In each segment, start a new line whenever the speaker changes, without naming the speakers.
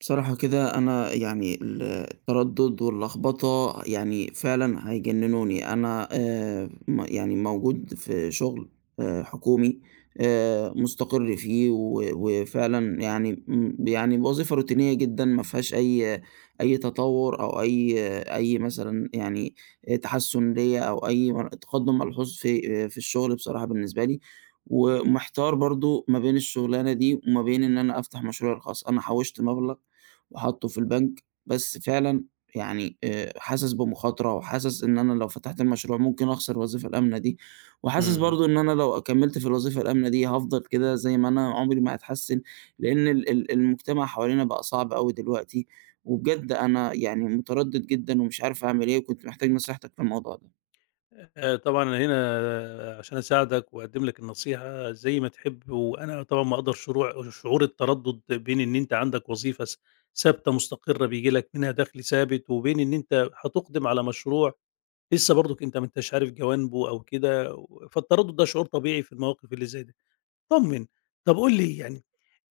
بصراحة كده أنا يعني التردد واللخبطة يعني فعلا هيجننوني أنا، يعني موجود في شغل حكومي، مستقر فيه وفعلا يعني يعني وظيفة روتينية جدا ما فيهاش أي تطور أو أي مثلا يعني تحسن ليا أو أي تقدم ملحوظ في الشغل بصراحة بالنسبة لي. ومحتار برضو ما بين الشغلانة دي وما بين إن أنا أفتح مشروع خاص. أنا حوشت مبلغ وحاطّه في البنك، بس فعلًا يعني حاسس بمخاطرة، وحاسس إن أنا لو فتحت المشروع ممكن أخسر الوظيفة الآمنة دي، وحاسس
إمم.
برضه إن أنا لو كمّلت في الوظيفة الآمنة دي هافضل كده زي ما أنا عمري ما هاتحسّن، لإن ال المجتمع حوالينا بقى صعب أوي دلوقتي، وبجد أنا يعني متردد جدًا ومش عارف أعمل إيه وكنت محتاج نصيحتك في الموضوع ده.
طبعًا أنا هنا عشان أساعدك وأقدّم لك النصيحة زي ما تحب، وأنا طبعًا مقدّر شروع شعور التردُّد بين إن أنت عندك وظيفة ثابتة مستقرة بييجي لك منها دخْل ثابت، وبين إن أنت هتُقدِم على مشروع لسه برضُك أنت ما أنتش عارف جوانبه أو كده و فالتردُّد ده شعور طبيعي في المواقف اللي زي دي. طمّن. طَب قُل لي يعني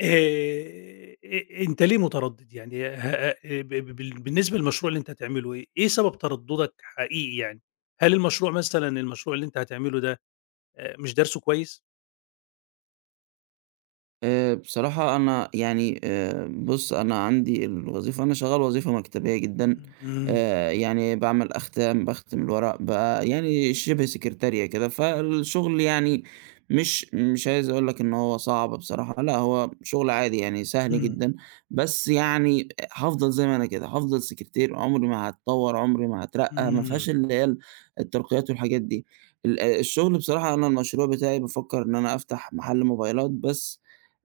أنت ليه متردد؟ يعني ه ه- ب ب بال بالنسبة للمشروع اللي أنت هتعمله إيه، إيه سبب ترددك حقيقي يعني؟ هل المشروع مثلًا المشروع اللي أنت هتعمله ده مش دارسه كويس؟
بصراحة أنا يعني بُص، أنا عندي الوظيفة. أنا شغّال وظيفة مكتبية جدًا،
إمم،
يعني باعمل أختام، باختم الورق، يعني شِبه سكرتارية كده، فالشغل يعني مش عايز أقول لك إن هو صعب بصراحة، لأ هو شغل عادي يعني سهل
إمم،
جدًا، بس يعني هافضل زي ما أنا كده، هافضل سكرتير، عمري ما هاتطوّر، عمري ما هاترقّى، ما
إمم،
فيهاش اللي هي الترقيات والحاجات دي. ال آه، الشغل بصراحة، أنا المشروع بتاعي بافكّر إن أنا أفتح محل موبايلات، بس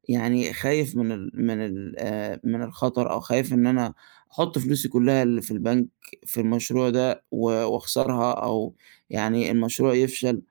يعني خايف من الخطر، أو خايف إن أنا أحُط فلوسي كلّها اللي في البنك في المشروع ده وأخسرها، أو يعني المشروع يفشل.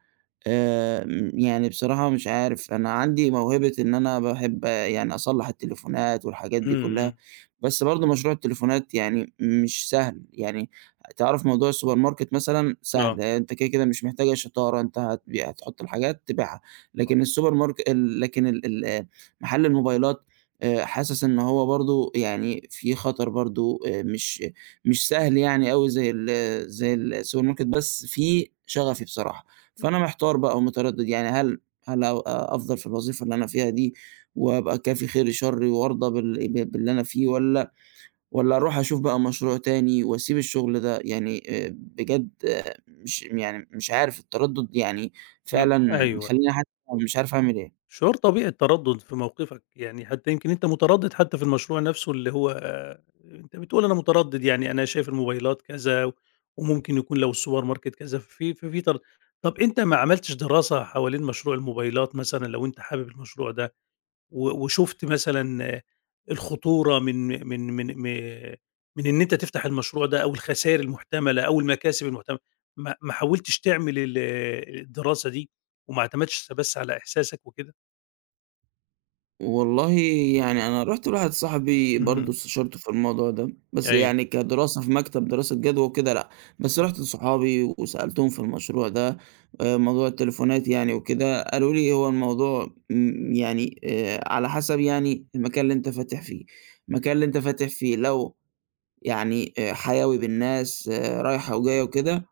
يعني بصراحة مش عارف، أنا عندي موهبة إن أنا باحب يعني أصلّح التليفونات والحاجات دي كلّها،
إمم،
بس برضه مشروع التليفونات يعني مش سهل، يعني تعرف موضوع السوبر ماركت مثلًا
إمم، آه،
سهل، آه، أنت كده، كده مش محتاجة شطارة، أنت هتحط الحاجات تبيعها، لكن ال ال آه، محل الموبايلات، حاسس إن هو برضه يعني في خطر برضه، مش سهل يعني أوي زي السوبر ماركت، بس في شغفي بصراحة. فأنا محتار بقى ومتردد، يعني هل أفضل في الوظيفة اللي أنا فيها دي وأبقى كافي خيري شري وأرضى باللي أنا فيه، والّا أروح أشوف بقى مشروع تاني وأسيب الشغل ده، يعني بجد، مش يعني مش عارف التردد يعني
إمم،
فعلًا
أيوه.
مخلّيني، حتى مش عارف أعمل إيه.
شعور طبيعي التردد في موقفك، يعني حتى يمكن أنت متردد حتى في المشروع نفسه اللي هو آه، أنت بتقول أنا متردد يعني أنا شايف الموبايلات كذا، وممكن يكون لو السوبر ماركت كذا، ففي ففي تر طب أنت ما عملتش دراسة حوالين مشروع الموبايلات مثلًا لو أنت حابب المشروع ده، وشُفت مثلًا آه، الخطورة من من إن أنت تفتح المشروع ده أو الخسائر المحتملة أو المكاسب المحتملة، ما حاولتش تعمل الدراسة دي وما اعتمدتش بس على إحساسك وكده؟
والله يعني أنا رُحت لواحد صاحبي برضه
اهم.
استشرته في الموضوع ده، بس
أيوه.
يعني كدراسة في مكتب دراسة جدوى وكده لأ، بس
إمم.
رُحت لصحابي وسألتهم في المشروع ده، موضوع التليفونات يعني وكده. قالوا لي هو الموضوع على حسب يعني المكان اللي أنت فاتح فيه، المكان اللي أنت فاتح فيه لو يعني حيوي بالناس، رايحة وجاية وكده،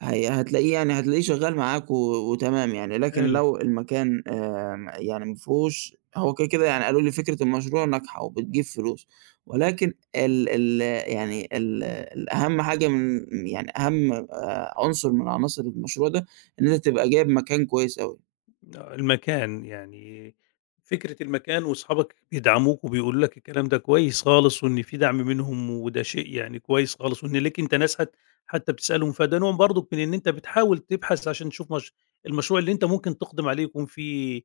هي هتلاقيه، يعني هتلاقيه شغّال معاك وتمام يعني. لكن
حلو.
لو المكان يعني ما فيهوش هو كده، كده يعني قالوا لي فكرة المشروع ناجحة وبتجيب فلوس، ولكن ال ال يعني ال الأهم حاجة من، يعني أهم عنصر من عناصر المشروع ده، إن أنت تبقى جايب مكان كويس أوي.
آه، المكان، يعني فكرة المكان وأصحابك بيدعموك وبيقولوا لك الكلام ده كويس خالص وإن في دعم منهم وده شيء يعني كويس خالص وإن ليك أنت ناس حتّى بتسألهم، فده نوع برضُك من إن أنت بتحاول تبحث عشان تشوف مش المشروع اللي أنت ممكن تقدم عليه يكون فيه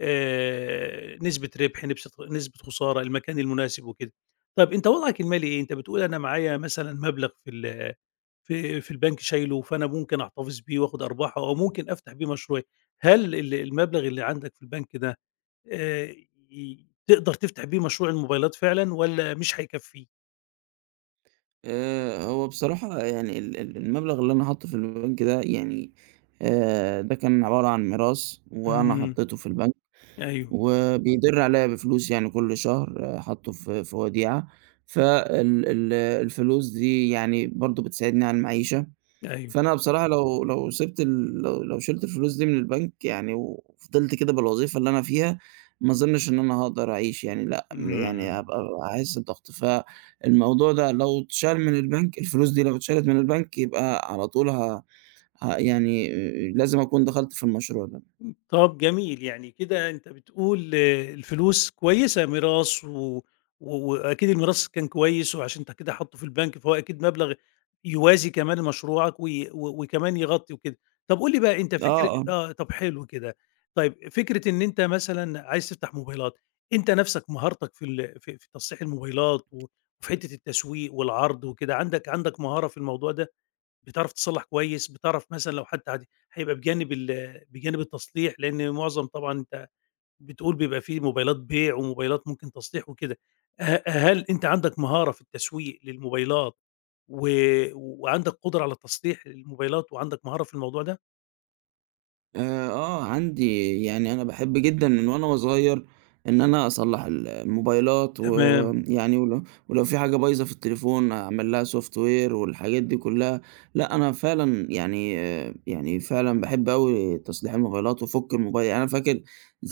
نسبة ربح، نسبة خسارة، المكان المناسب وكده. طَب أنت وضعك المالي إيه؟ أنت بتقول أنا معايا مثلًا مبلغ في في البنك شايله، فأنا ممكن أحتفظ بيه وآخد أرباحه أو ممكن أفتح بيه مشروعي. هل المبلغ اللي عندك في البنك ده آآ تقدر تفتح بيه مشروع الموبايلات فعلًا والّا مش هيكفّيك؟
هو بصراحة يعني ال المبلغ اللي أنا حاطّه في البنك ده يعني، ده كان عبارة عن ميراث وأنا
إمم.
حطّيته في البنك.
إمم، أيوه،
وبيدِر عليَّ بفلوس، يعني كل شهر حاطّه في وديعة، فال ال الفلوس دي يعني برضه بتساعدني على المعيشة،
أيوه.
فأنا بصراحة لو لو سِبت ال لو لو شِلت الفلوس دي من البنك، يعني وفضلت كده بالوظيفة اللي أنا فيها، ما أظنّش إن أنا هاقدر أعيش، يعني لأ،
إمم.
يعني
إمم.
هاحس بضغط، فالموضوع ده لو اتشال من البنك الفلوس دي لو اتشالت من البنك يبقى على طول، ه ه يعني لازم أكون دخلت في المشروع ده.
طب جميل، يعني كده أنت بتقول آه، الفلوس كويسة ميراث و وأكيد الميراث كان كويس وعشان أنت كده حاطّه في البنك، فهو أكيد مبلغ يوازي كمان مشروعك و وكمان يغطّي وكده. طب قُل لي بقى أنت
آه،
فكر
آه.
آه، طب حلو كده. طيب فكرة إن أنت مثلًا عايز تفتح موبايلات، أنت نَفْسك مهارتك في في تصليح الموبايلات و وفي حتّة التسويق والعرض وكده، عندك مهارة في الموضوع ده؟ بتعرف تصلّح كويس، بتعرف مثلًا لو حتى هيبقى بجانب التصليح، لإن معظم طبعًا أنت بتقول بيبقى في موبايلات بيع وموبايلات ممكن تصليح وكده، هل أنت عندك مهارة في التسويق للموبايلات و وعندك قدرة على تصليح الموبايلات وعندك مهارة في الموضوع ده؟
عندي، يعني أنا باحب جدًا من وأنا وصغير إن أنا أصلّح الموبايلات،
تمام،
ويعني ولو في حاجة بايظة في التليفون أعمل لها software والحاجات دي كلّها، لأ أنا فعلًا يعني، يعني فعلًا باحب أوي تصليح الموبايلات وأفُك الموبايل، يعني أنا فاكر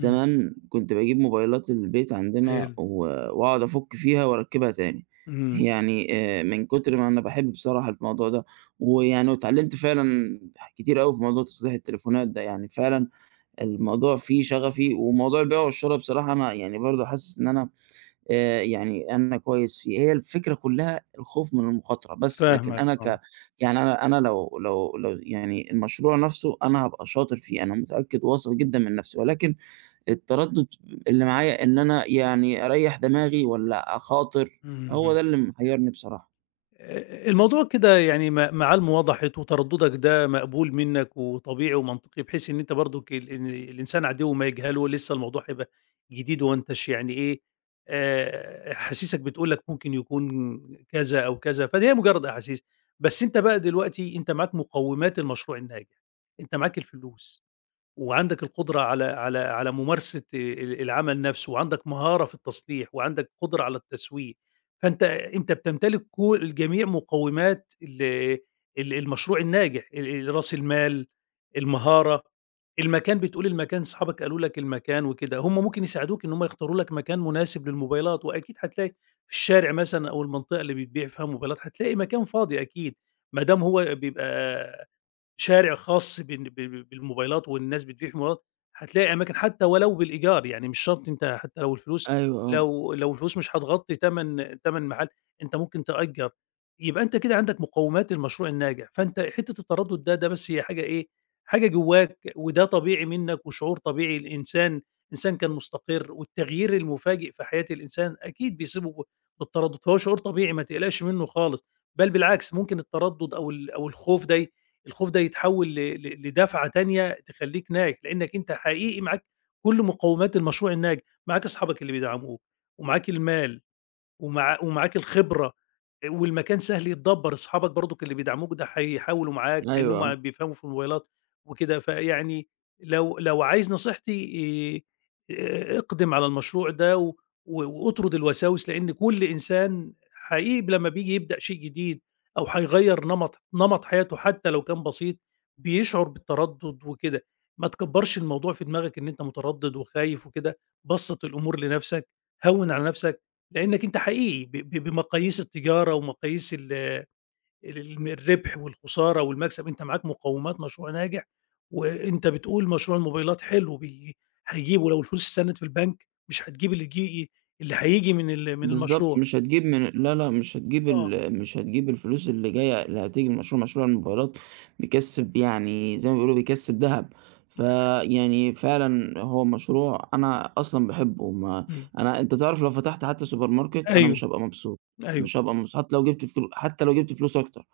إمم،
كنت باجيب موبايلات البيت عندنا
حلو،
وأقعد أفُك فيها وأركّبها تاني،
إمم،
يعني من كتر ما أنا باحب بصراحة الموضوع ده. ويعني واتعلّمت فعلًا كتير أوي في موضوع تصليح التليفونات ده، يعني فعلًا الموضوع فيه شغفي، وموضوع البيع والشرا بصراحة أنا يعني برضه حاسس إن أنا كويس فيه، هي الفكرة كلّها الخوف من المخاطرة بس، لكن
فاهمك
أنا
آه،
ك يعني أنا أنا لو لو لو يعني المشروع نَفْسه أنا هابقى شاطر فيه، أنا متأكد وواثق جدًا من نَفْسي، ولكن التردُّد اللي معايا إن أنا يعني أريّح دماغي والّا أخاطر، هو
اهم.
ده اللي محيّرني بصراحة.
الموضوع كده يعني معالمه وضحت وتردُّدك ده مقبول منّك وطبيعي ومنطقي، بحيث إن أنت برضُك ال إن الإنسان عدوّه ما يجهله، لسّه الموضوع هيبقى جديد وما أنتاش يعني إيه، أحاسيسك بتقول لك ممكن يكون كذا أو كذا، فدي هي مجرّد أحاسيس. بس أنت بقى دلوقتي أنت معاك مقوِّمات المشروع الناجح، أنت معاك الفلوس. وعندك القدرة على ممارسة العمل نفسه، وعندك مهارة في التصليح، وعندك قدرة على التسويق، أنت بتمتلك كل جميع مقومات ال ال المشروع الناجح، رأس المال، المهارة، المكان بتقول المكان صحابك قالوا لك المكان وكده، هم ممكن يساعدوك إن هم يختاروا لك مكان مناسب للموبايلات، وأكيد هتلاقي في الشارع مثلًا أو المنطقة اللي بتبيع فيها موبايلات هتلاقي مكان فاضي أكيد، ما دام هو بيبقى شارع خاص ب بالموبايلات والناس بتبيع في موبايلات، هتلاقي أماكن حتى ولو بالإيجار، يعني مش شرط أنت حتى لو الفلوس
أيوه، آه،
لو الفلوس مش هتغطي تَمَن محل، أنت ممكن تأجّر، يبقى أنت كده عندك مقومات المشروع الناجح، فأنت حتّة التردد ده بس هي حاجة إيه، حاجة جواك وده طبيعي منّك وشعور طبيعي الإنسان إنسان كان مستقر والتغيير المفاجئ في حياة الإنسان أكيد بيصيبه بالتردد، فهو شعور طبيعي ما تقلقش منّه خالص، بل بالعكس ممكن التردد أو ال أو الخوف ده الخوف ده يتحول ل ل لدفعة تانية تخلّيك ناجح، لإنّك أنت حقيقي معاك كل مقومات المشروع الناجح، معاك أصحابك اللي بيدعموك، ومعاك المال ومع ومعاك الخبرة، والمكان سهل يتدبّر، أصحابك برضُك اللي بيدعموك ده هيحاولوا معاك لإن
أيوه، آه.
هُم بيفهموا في الموبايلات وكده، فيعني لو عايز نصيحتي اقدم على المشروع ده واطرد الوساوس، لإن كل إنسان حقيقي لمّا بييجي يبدأ شيء جديد أو هيغيّر نمط حياته حتى لو كان بسيط، بيشعر بالتردُّد وكده. ما تكبّرش الموضوع في دماغك إن أنت متردِّد وخايف وكده، بسّط الأمور لنفسك، هوّن على نفسك لأنك أنت حقيقي ب ب بمقاييس التجارة ومقاييس ال ال الم الربح والخسارة والمكسب، أنت معاك مقومات مشروع ناجح، وأنت بتقول مشروع الموبايلات حلو هيجيب ولو الفلوس استنت في البنك مش هتجيب اللي هييجي من
بالضبط،
المشروع،
مش هتجيب من لا، لأ،
آه،
مش هتجيب الفلوس اللي جاية اللي هتيجي من مشروع الموبايلات، بيكسّب يعني زي ما بيقولوا بيكسّب دهب، فيعني فعلًا هو مشروع أنا أصلًا باحبه، ما
إمم،
أنا أنت تعرف لو فتحت حتى سوبر ماركت أنا مش
أيوه،
هابقى مبسوط،
أيوه،
مش هابقى مبسوط حتى لو جِبت فلوس أكتر،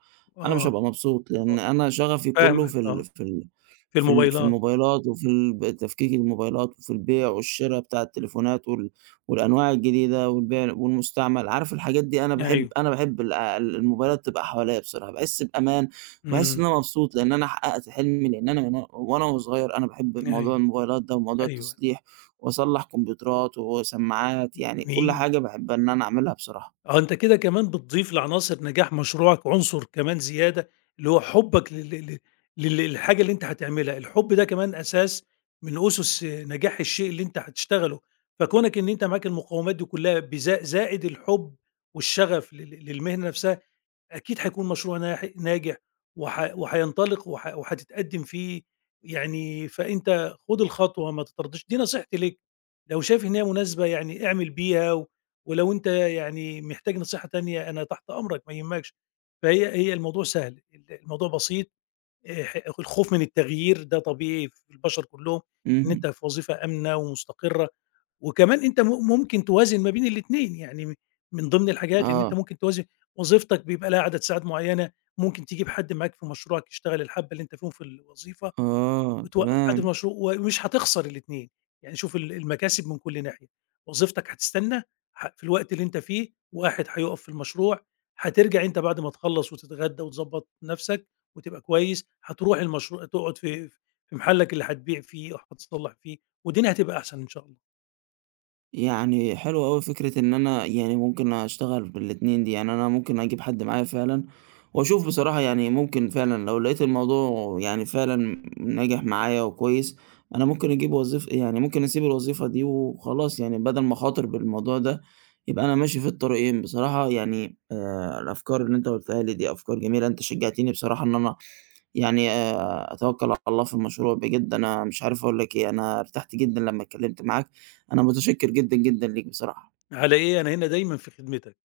أنا مش
آه،
هابقى مبسوط، لإن
آه،
أنا شغفي كلّه
فاهمك آه، في
في
الموبايلات،
الموبايلات، وفي ال ب تفكيك الموبايلات، وفي البيع والشِرا بتاع التليفونات والأنواع الجديدة والبيع والمستعمل، عارف الحاجات دي،
أيوه،
أنا باحب الموبايلات تبقى حواليّا بصراحة، باحس بأمان وباحس
إمم،
إن أنا مبسوط لإن أنا حققت حلمي، لإن أنا من وأنا وصغير أنا باحب موضوع
أيوه،
الموبايلات ده وموضوع
أيوه،
التصليح، وأصلّح كمبيوترات وسماعات، يعني كل
جميل.
حاجة باحب إن أنا أعملها بصراحة.
آه، أنت كده كمان بتضيف لعناصر نجاح مشروعك عنصر كمان زيادة، اللي هو حُبّك لل لل لل للحاجة اللي أنت هتعملها، الحُب ده كمان أساس من أُسُس نجاح الشيء اللي أنت هتشتغله، فكونك إن أنت معاك المقومات دي كلها زائد الحُب والشغف للمهنة نفسها، أكيد هيكون مشروع ناجح وح وهينطلق وح وهتتقدم فيه، يعني فأنت خُد الخطوة ما تتردّش، دي نصيحتي ليك، لو شايف إن هي مناسبة يعني اعمل بيها ولو أنت يعني محتاج نصيحة تانية أنا تحت أمرك ما يهمكش، هي الموضوع سهل، الموضوع بسيط، الخوف من التغيير ده طبيعي في البشر كلّهم، إن
اهم.
أنت في وظيفة آمنة ومستقرة وكمان أنت ممكن توازن ما بين الاتنين، يعني من ضمن الحاجات إن أنت
آه،
ممكن توازن وظيفتك بيبقى لها عدد ساعات معيّنة، ممكن تجيب حد معاك في مشروعك يشتغل الحبّة اللي أنت فيهم في الوظيفة،
آه،
وتوقّف حد في
تمام.
مشروع ومش هتخسر الاتنين، يعني شوف المكاسب من كل ناحية، وظيفتك هتستنى في الوقت اللي أنت فيه واحد هيُقف في المشروع، هترجع أنت بعد ما تخلّص وتتغدى وتضبّط نَفْسك وتبقى كويس، هتروح المشروع تقعد في في محلّك اللي هتبيع فيه أو هتصلّح فيه والدنيا هتبقى أحسن إن شاء الله.
يعني حلو أوي فكرة إن أنا يعني ممكن أشتغل بالاتنين دي، يعني أنا ممكن أجيب حد معايا فعلًا وأشوف، بصراحة يعني ممكن فعلًا لو لقيت الموضوع يعني فعلًا ناجح معايا وكويس، أنا ممكن أجيب وظيف يعني ممكن أسيب الوظيفة دي وخلاص، يعني بدل ما أخاطر بالموضوع ده، يبقى أنا ماشي في الطريقين، بصراحة يعني الأفكار اللي أنت قُلتها لي دي أفكار جميلة، أنت شجّعتني بصراحة إن أنا يعني أتوكّل على الله في المشروع، بجد أنا مش عارف أقول لك إيه، أنا ارتحت جدًا لمّا اتكلمت معاك. أنا متشكر جدًا، جدًا ليك بصراحة.
على إيه، أنا هنا دايمًا في خدمتك.